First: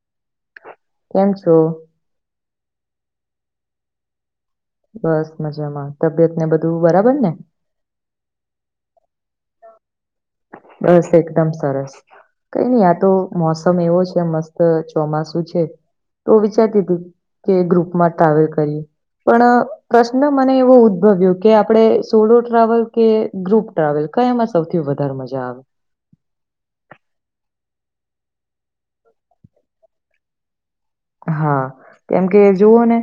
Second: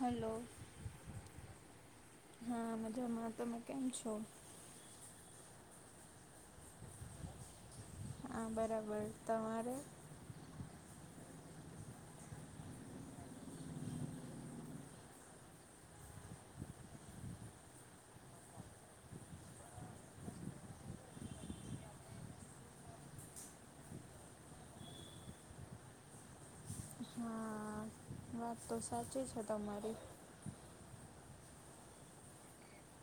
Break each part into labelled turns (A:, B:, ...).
A: હાલો.
B: કેમ છો?
A: હા મજામાં, તમે કેમ છો?
B: બસ મજામાં તબિયત ને બધું બરાબર ને?
A: હા બરાબર તમારે?
B: બસ એકદમ સરસ. કઈ નઈ આ તો મોસમ એવો છે મસ્ત ચોમાસું છે. એવું વિચારતી હતી કે ગ્રુપમાં ટ્રાવેલ કરીએ પણ પ્રશ્ન મને એવો ઉદભવ્યો કે આપણે સોલો ટ્રાવેલ કે ગ્રુપ ટ્રાવેલ? કયામાં સૌથી વધારે મજા આવે?
A: હા. વાત તો સાચી છે તમારી.
B: હા, કેમ કે જુઓ ને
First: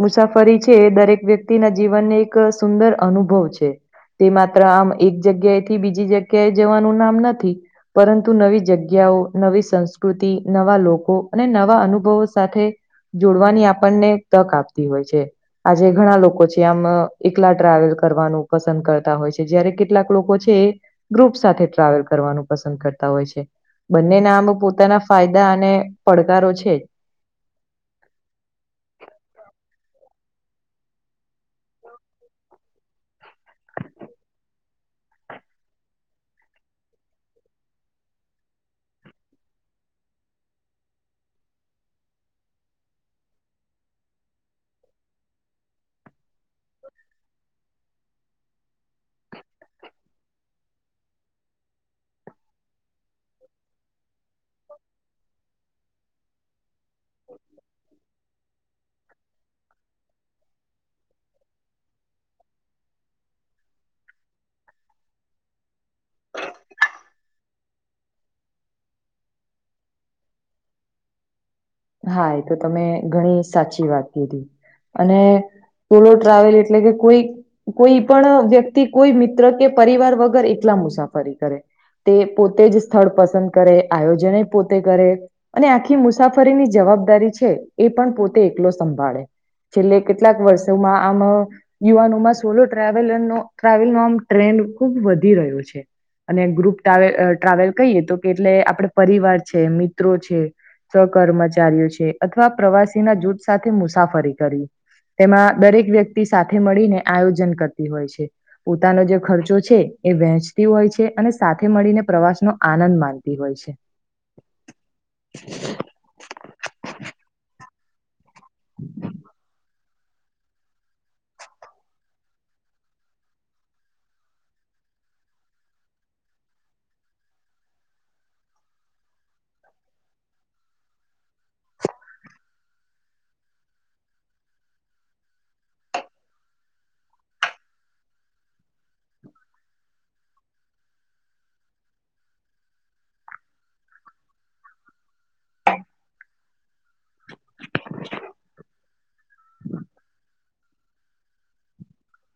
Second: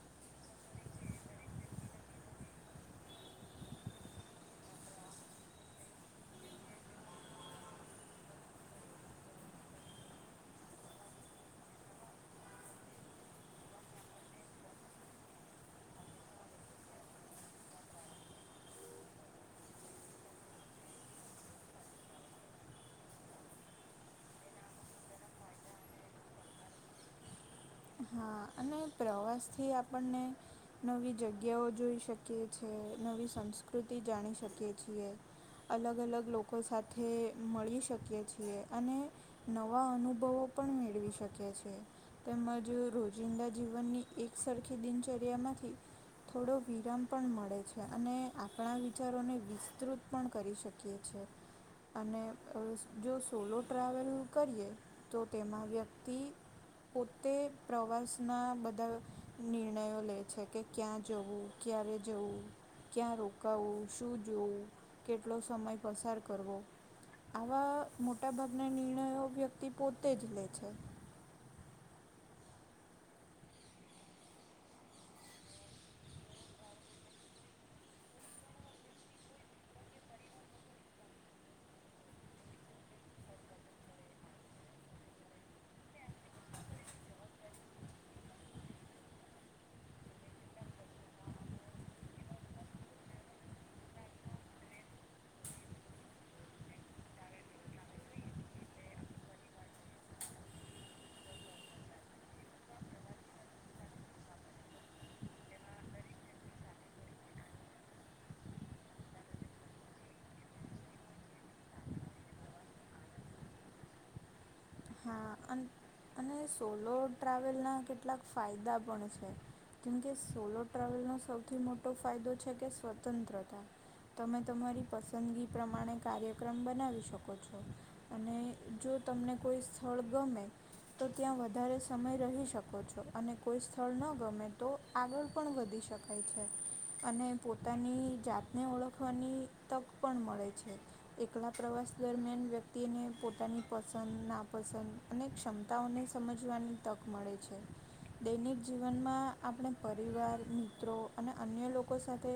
B: મુસાફરી છે એ દરેક વ્યક્તિના જીવનને એક સુંદર અનુભવ છે. તે માત્ર આમ એક જગ્યાએથી બીજી જગ્યા એ જવાનું નામ નથી. પરંતુ નવી જગ્યાઓ, નવી સંસ્કૃતિ, નવા લોકો અને નવા અનુભવો સાથે જોડવાની આપણને તક આપતી હોય છે. આજે ઘણા લોકો છે આમ એકલા ટ્રાવેલ કરવાનું પસંદ કરતા હોય છે જયારે કેટલાક લોકો છે એ ગ્રુપ સાથે ટ્રાવેલ કરવાનું પસંદ કરતા હોય છે. બંનેના આમ પોતાના ફાયદા અને પડકારો છે જ.
A: હા અને પ્રવાસથી આપણને નવી જગ્યાઓ જોઈ શકીએ છીએ, નવી સંસ્કૃતિ જાણી શકીએ છીએ. અલગ અલગ લોકો સાથે મળી શકીએ છીએ અને નવા અનુભવો પણ મેળવી શકીએ છીએ. તેમજ રોજિંદા જીવનની એકસરખી દિનચર્યામાંથી થોડો વિરામ પણ મળે છે અને આપણા વિચારોને વિસ્તૃત પણ કરી શક કીએ છે અને જો સોલો ટ્રાવેલ કરીએ તો તેમાં વ્યક્તિ પોતે પ્રવાસના બધા નિર્ણયો લે છે કે ક્યાં જવું, ક્યારે જવું ક્યાં રોકાવું, શું જોવું, કેટલો સમય પસાર કરવો. આવા મોટા ભાગના નિર્ણયો વ્યક્તિ પોતે જ લે છે.
B: હા, એ તમે ઘણી સાચી વાત કીધી અને સોલો ટ્રાવેલ એટલે કે કોઈ કોઈ પણ વ્યક્તિ કોઈ મિત્ર કે પરિવાર વગર એકલા મુસાફરી કરે. તે પોતે જ સ્થળ પસંદ કરે આયોજને પોતે કરે અને આખી મુસા ફરીની જવાબદારી છે એ પણ પોતે એકલો સંભાળે. છેલ્લે કેટલાક વર્ષોમાં આમ યુવાનોમાં સોલો ટ્રાવેલર નો ટ્રાવેલ ન આમ ટ્રેન્ડ ખુબ વધી રહ્યો છે. અને ગ્રુપ ટ્રાવેલ અ ટ્રાવેલ કહીએ તો કે એટલે આપડ પરિવાર છે, મિત્રો છે સહ ક્મચારીઓ છે અથવા પ્રવાસીના જૂથ સાથે મુસાફરી કરવી. તેમાં દરેક વ્યક્તિ સાથે મળીને આયોજન કરતી હોય છે. પોતાનો જે ખર્ચો છે એ વહેંચતી હોય છે અને સાથે મળીને પ્રવાસનો આનંદ માણતી હોય છે. [inaudible]
A: હા અને સોલો ટ્રાવેલના કેટલાક ફાયદા પણ છે. કેમ કે સોલો ટ્રાવેલનો સૌથી મોટો ફાયદો છે કે સ્વતંત્રતા તમે તમારી પસંદગી પ્રમાણે કાર્યક્રમ બનાવી શકો છો. અને જો તમને કોઈ સ્થળ ગમે તો ત્યાં વધારે સમય રહી શકો છો અને કોઈ સ્થળ ન ગમે તો આગળ પણ વધી શકાય છે. અને પોતાની જાતને ઓળખવાની તક પણ મળે છે. એકલા પ્રવાસ દરમિયાન વ્યક્તિને પોતાની પસંદ ના પસંદ અને ક્ષમતાઓને સમજવાની તક મળે છે દૈનિક જીવનમાં આપણે પરિવાર મિત્રો અને અન્ય લોકો સાથે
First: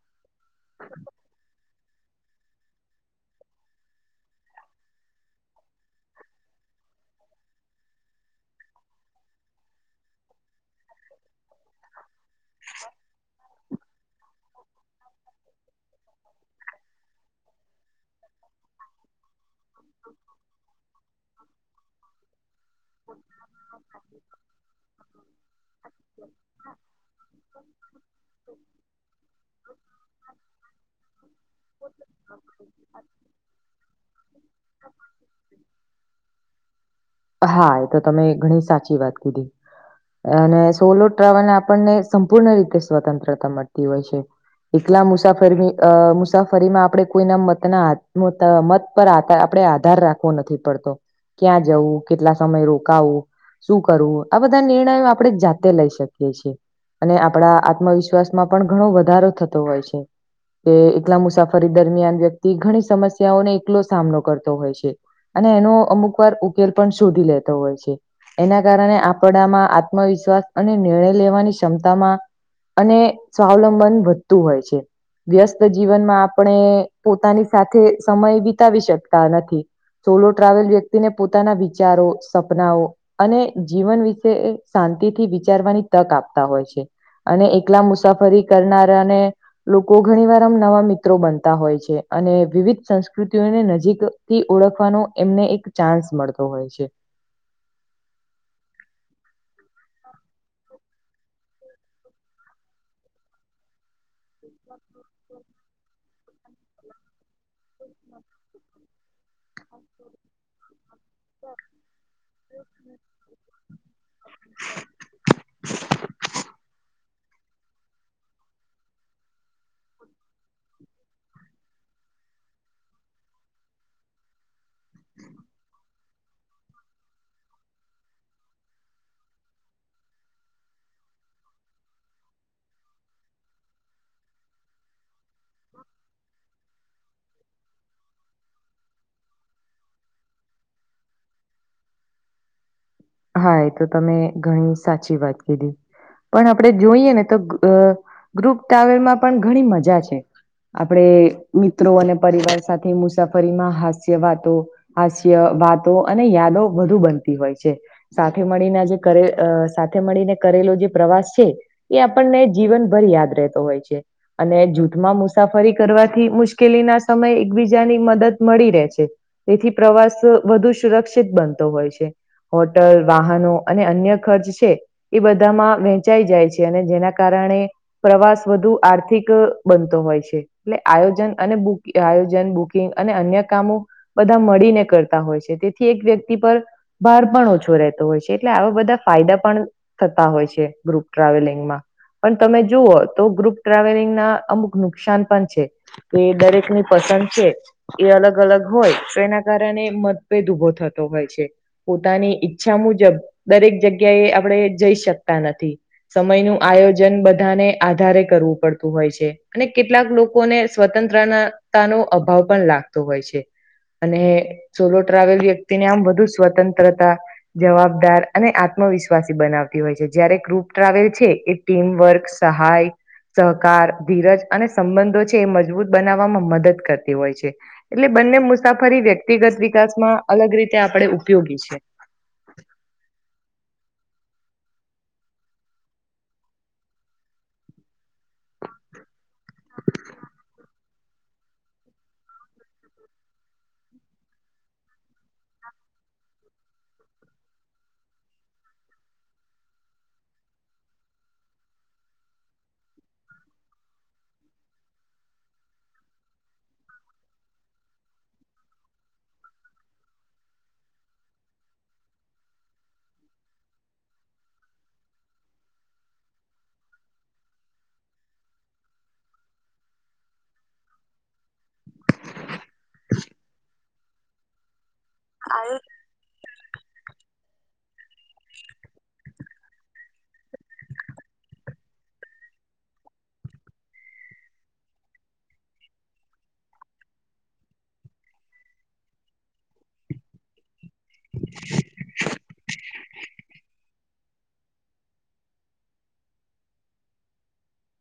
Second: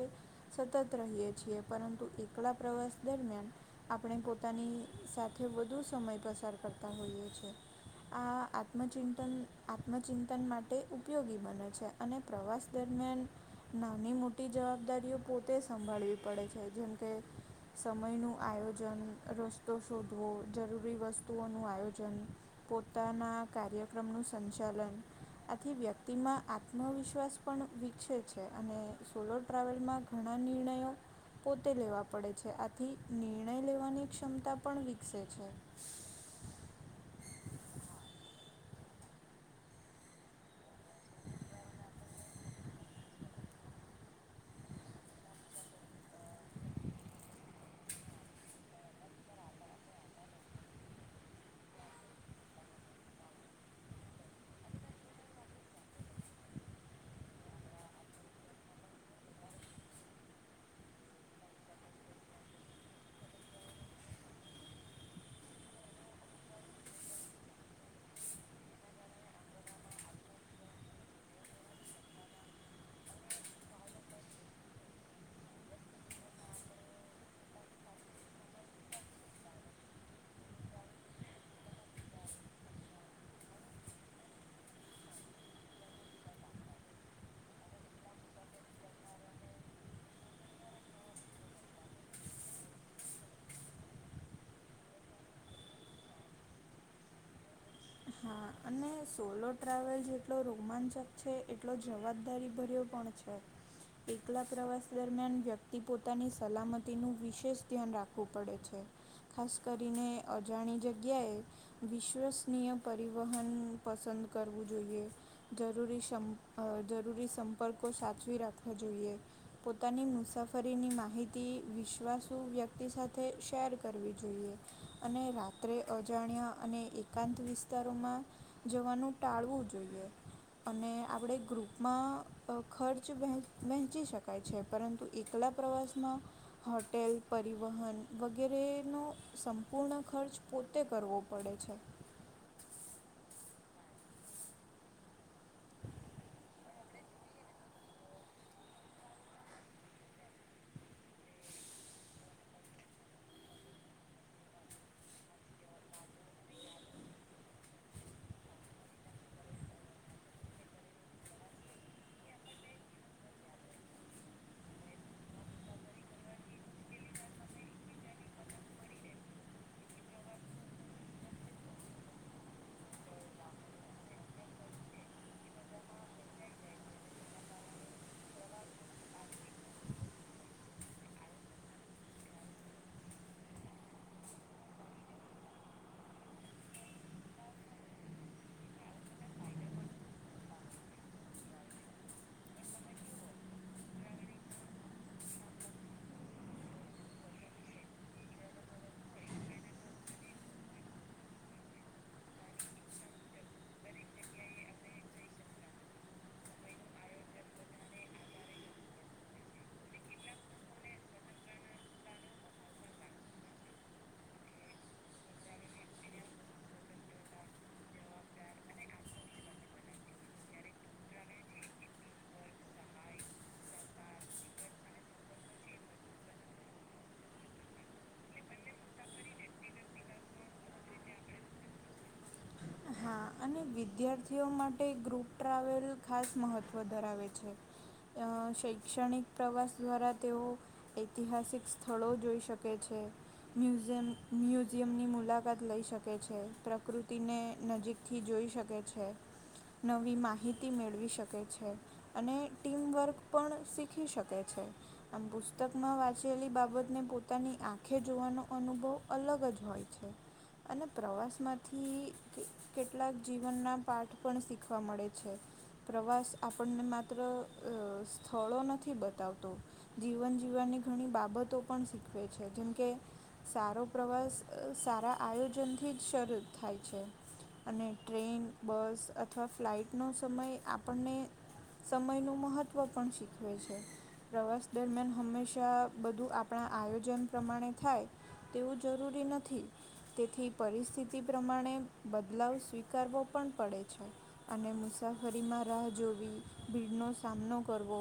A: સતત રહીએ છીએ પરંતુ એકલા પ્રવાસ દરમિયાન આપણે પોતાની સાથે વધુ સમય પસાર કરતા હોઈએ છીએ આ આત્મચિંતન આત્મચિંતન માટે ઉપયોગી બને છે. અને પ્રવાસ દરમિયાન નાની મોટી જવાબદારીઓ પોતે સંભાળવી પડે છે જેમ કે સમયનું આયોજન કરવું તો શોધવો જરૂરી વસ્તુઓનું આયોજન પોતાના કાર્યક્રમ નું સંચાલન આથી વ્યક્તિમાં આત્મવિશ્વાસ પણ વિકસે છે અને સોલો ટ્રાવેલમાં ઘણા નિર્ણયો પોતે લેવા પડે છે આથી નિર્ણય લેવાની ક્ષમતા પણ વિકસે છે.
B: હા એ તો તમે ઘણી સાચી વાત કીધી. અને સોલો ટ્રાવેલને આપણને સંપૂર્ણ રીતે સ્વતંત્રતા મળતી હોય છે. એકલા મુસાફરી અ મુસાફરીમાં આપણેે કોઈના મત ના મત પર આ આપણેે આધાર રાખવો નથી પડતો ક્યાં જવું કેટલા સમય રોકાવો શું કરવું આ બધા નિર્ણયો આપણે જાતે લઈ શકીએ છીએ. અને આપણા આત્મવિશ્વાસ માં પણ ઘણો વધારો થતો હોય છે. કે એકલા મુસાફરી દરમિયાન વ્યક્તિ ઘણી સમસ્યાઓને એકલો સામનો કરતો હોય છે. અને એનો અમુક વાર ઉકેલ પણ શોધી લેતો હોય છે. એના કારણે આપડામાં આત્મવિશ્વાસ અને નિર્ણય લેવાની ક્ષમતામાં અને શ્લંબન વધતું હોય છે. વ્યસ્ત જીવનમાં આપણે પોતાની સાથે સમય વિતાવી શકતા નથી. સોલો ટ્રાવેલ વ્યક્તિને પોતાના વિચારો સપનાઓ અને જીવન વિશે શાંતિથી વિચારવાની તક આપતા હોય છે. અને એકલા મુસાફરી કરનારાને લોકો ઘણી વાર આમ નવા મિત્રો બનતા હોય છે અને વિવિધ સંસ્કૃતિઓને નજીક થી ઓળખવાનો એમને એક ચાન્સ મળતો હોય છે.
A: હા અને સોલો ટ્રાવેલ જેટલો રોમાંચક છે એટલો જવાબદારી ભર્યો પણ છે. [unintelligible] એકલા પ્રવાસ દરમિયાન વ્યક્તિ પોતાની સલામતીનું વિશેષ ધ્યાન રાખવું પડે છે. ખાસ કરીને અજાણી જગ્યાએ વિશ્વસનીય વહન પસંદ કરવું જોઈએ જરૂરી સમ જરૂરી સંપર્કો સાચવી રાખવા જોઈએ. પોતાની મુસાફરીની માહિતી વિશ્વાસુ વ્યક્તિ સાથે શેર કરવી જોઈએ. અને રાત્રે અજાણ્યા અને એકાંત વિસ. સ્તારમાં જવાનું ટાળવું જોઈએ. અને આપણે ગ્રુપમાં ખર્ચ વહે વહેંચી શકાય છે પરંતુ. એકલા પ્રવાસમાં હોટેલ. પરિવહન વગેરેનો સંપૂર્ણ ખર્ચ પોતે કરવો પડે છે.
B: હા એ તો તમે ઘણી સાચી વાત કીધી. પણ આપડે જોઈએ ને તો ગ્રુપ ટ્રાવેલમાં પણ ઘણી મજા છે. આપણે મિત્રો અને પરિવાર સાથે મુસાફરીમાં હાસ્ય વાતો. હાસ્ય વાતો અને યાદો વધુ બનતી હોય છે સાથે મળીને જે કરે અ સાથે મળીને કરેલો જે પ્રવાસ છે. એ આપણને જીવનભર યાદ રહેતો હોય છે. અને જૂથમાં મુસાફરી કરવાથી મુશ્કેલી ના સમયે એકબીજાની મદદ મળી રે છે. તેથી પ્રવાસ વધુ સુરક્ષિત બનતો હોય છે. ટલ વાહનો અને અન્ય ખર્ચ છે. એ બધામાં વેંચાઈ જાય છે અને જેના કારણે. પ્રવાસ વધુ આર્થિક બનતો હોય છે. એટલે આયોજન અને બુ આયોજન બુકિંગ અને અન્ય કામો.. બધા મળીને કરતા હોય છે તેથી એક વ્યક્તિ પર ભાર પણ ઓછો.. થતો રેતો હોય છે એટલે આવા બધા ફાયદા પણ થતા હોય છે ગૃપ ટ્રાવેલિંગમાં.. પણ તમે જુઓ તો ગ્રુપ ટ્રાવેલિંગ ના અમુક નુકસાન પણ છે. તો એ દરેક ની પસંદ છે. એ અલગ અલગ હોય તો એના કારણે મતભેદ ઉભો થતો હોય છે પોતાની.. ઈચ્છા મુજબ દરેક જગ્યા એ આપણેે જઈ શકતા નથી. સમય નું આયોજન બધાને આધારે કરવું પડતું હોય છે. અને કેટલાક લોકોને સ્વતંત્રતાનો અભાવ પણ લાગતો હોય છે. અને સોલો ટ્રાવેલ વ્યક્તિને આમ વધુ સ્વતંત્રતા.. જવાબદાર અને આત્મવિશ્વાસી બનાવતી હોય છે જય્યારે ગૃપ ટ્રાવેલ છે એ. ટીમ વર્ક સહાય. સહકાર ધીરજ અને સંબંધો છે એ મજબૂત બનાવવામાં મદદ કરતી હોય છે. એટલે બંને મુસાફરી વ્યક્તિગત વિકાસમાં અલગ રીતે આપડે ઉપયોગી છે.
A: હા, અને વિદ્યાર્થીઓ માટે ગ્રુપ ટ્રાવેલ ખાસ મહત્ત્વ ધરાવે છે. અ શૈક્ષણિક પ્રવાસ દ્વારા તેઓ.. ઐતિહાસિક સ્થળો જોઈ શકે છે. મ્યુઝિમ મ્યુઝિયમ ની મુલાકાત લઈ શકે છે પ્રકૃતિને.. નજીકથી જોઈ શકે છે નવી માહિતી મેળવી શકે છે. અને ટીમવર્ક પણ શીખી શકે છે. આમ પુસ્તકમાં વાંચેલી બાબતને પોતાની આંખે જોવાનો અનુભવ અલગ જ હોય છે. અને પ્રવાસમાંથી.. કે કેટલાક જીવનના પાઠ પણ શીખવા મળે છે. પ્રવાસ આપણને માત્ર સ્થળો નથી બતાવતો. જીવન જીવવાની ઘણી બાબતો.. પણ શીખવે છે જેમકે સારો પ્રવાસ સારા આયોજનથી જ.. શરૂ થાય છે. અને ટ્રેન બસ અથવા ફ્લાઇટનો સમય આપણને.. સમયનું મહત્વ પણ શીખવે છે. પ્રવાસ દરમિયાન હંમેશા બધું આપણા આયોજન પ્રમાણે થાય. તેવું જરૂરી નથી તેથી પરિસ્થિતિ પ્રમાણે.. બદલાવ સ્વીકારવો પણ પડે છે. અને મુસાફરીમાં રાહ જોવી, ભીડનો સામનો કરવો..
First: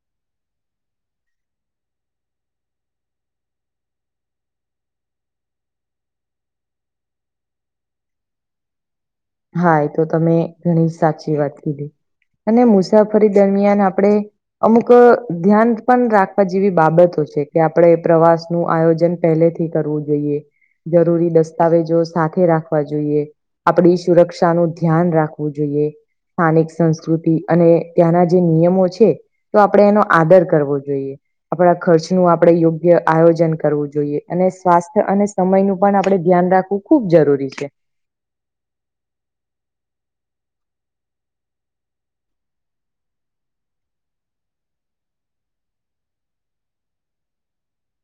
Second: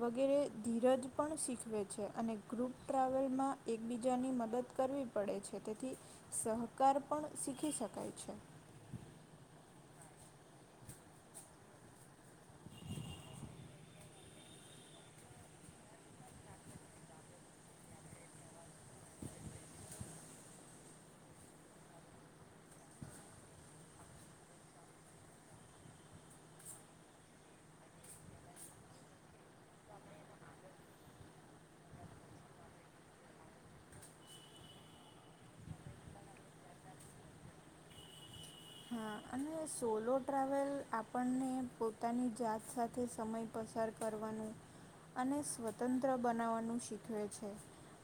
A: વગેરે ધીરજ પણ શીખવે છે, અને ગ્રુપ ટ્રાવેલમાં એકબીજાની મદદ કરવી. પડે છે તેથી સહકાર પણ શીખી શકાય છે.
B: હા, એ તો તમે ઘણી સાચી વાત કીધી. અને મુસાફરી દરમિયાન આપડે. અમુક ધ્યાન પણ રાખવા જેવી બાબતો છે કે આપણે પ્રવાસ નું આયોજન.. પહેલેથી કરવું જોઈએ, જરૂરી દસ્તાવેજો સાથે રાખવા જોઈએ આપડી.. સુરક્ષાનું ધ્યાન રાખવું જોઈએ. સ્થાનિક સંસ્કૃતિ અને ત્યાંના જે નિયમો છે. તો આપડે એનો આદર કરવો જોઈએ. આપડા ખર્ચ નું આપડે યોગ્ય આયોજન કરવું જોઈએ અને સ્વાસ્થ્ય અને... સમય નું પણ આપણે ધ્યાન રાખવું ખુબ જરૂરી છે.
A: હા, અને સોલો ટ્રાવેલ આપણને પોતાની જાત સાથે સમય.. પસાર કરવાનું અને સ્વતંત્ર બનાવવાનું શીખવે છે.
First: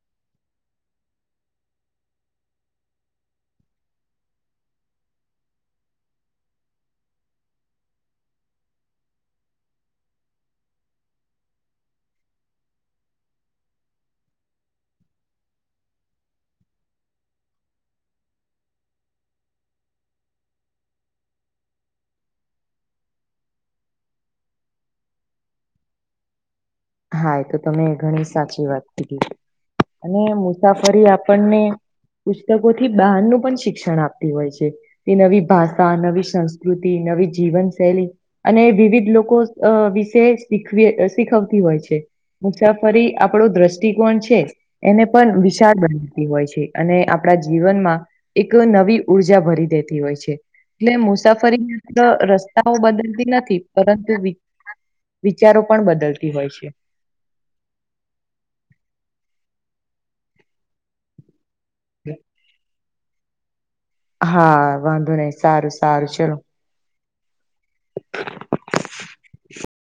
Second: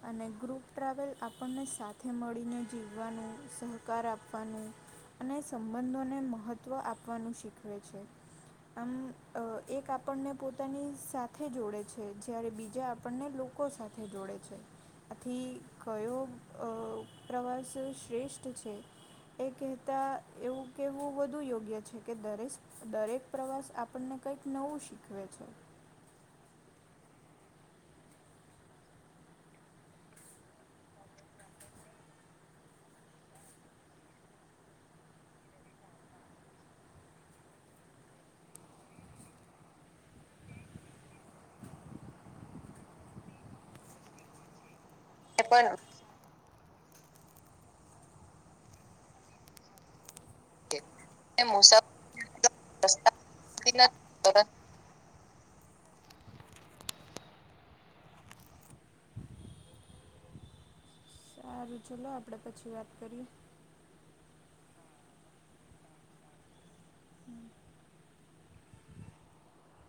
A: અને ગ્રુપ ટ્રાવેલ આપણને સાથે મળીને જીવવાનું સહકાર આપવાનું.. અને સંબંધોને મહત્ત્વ આપવાનું શીખવે છે. આમ અ એક આપણને પોતાની સાથે જોડે છે, જયારે બીજા આપણને લો લોકો સાથે જોડે છે. આથી કયો અ પ્રવાસ શ્રેષ્ઠ છે એ કે તા એવું કહેવું વધુ યોગ્ય છે, કે દરેશ દરેક પ્રવાસ આપણને કંઈક નવું શીખવે છે.
B: હા એ તો તમે ઘણી સાચી વાત કીધી અને મુસાફરી આપણને પુસ્તકો થી બહારનું પણ શિક્ષણ આપતી હોય છે. તે નવી ભાષા, નવી સંસ્કૃતિ, નવી જીવનશૈલી અને વિવિધ લોકો વિશે શીખવે શીખવ હોય છે મુસાફરી આપણો દ્રષ્ટિકોણ છે, એને પણ વિશાળ બને હોય છે અને આપણા જીવનમાં એક નવી ઉર્જા ભરી દેતી હોય છે. એટલે
A: એ
B: મુસાફરી માત્ર રસ્તાઓ બદલતી નથી
A: મુસાફરી
B: પરંતુ વી વિચારો પણ બદલતી હોય છે.
A: સારું ચલો આપણે પછી વાત કરીએ.
B: હા વાંધો નહી સારું સારું ચલો.
A: [inaudible]
B: [inaudible]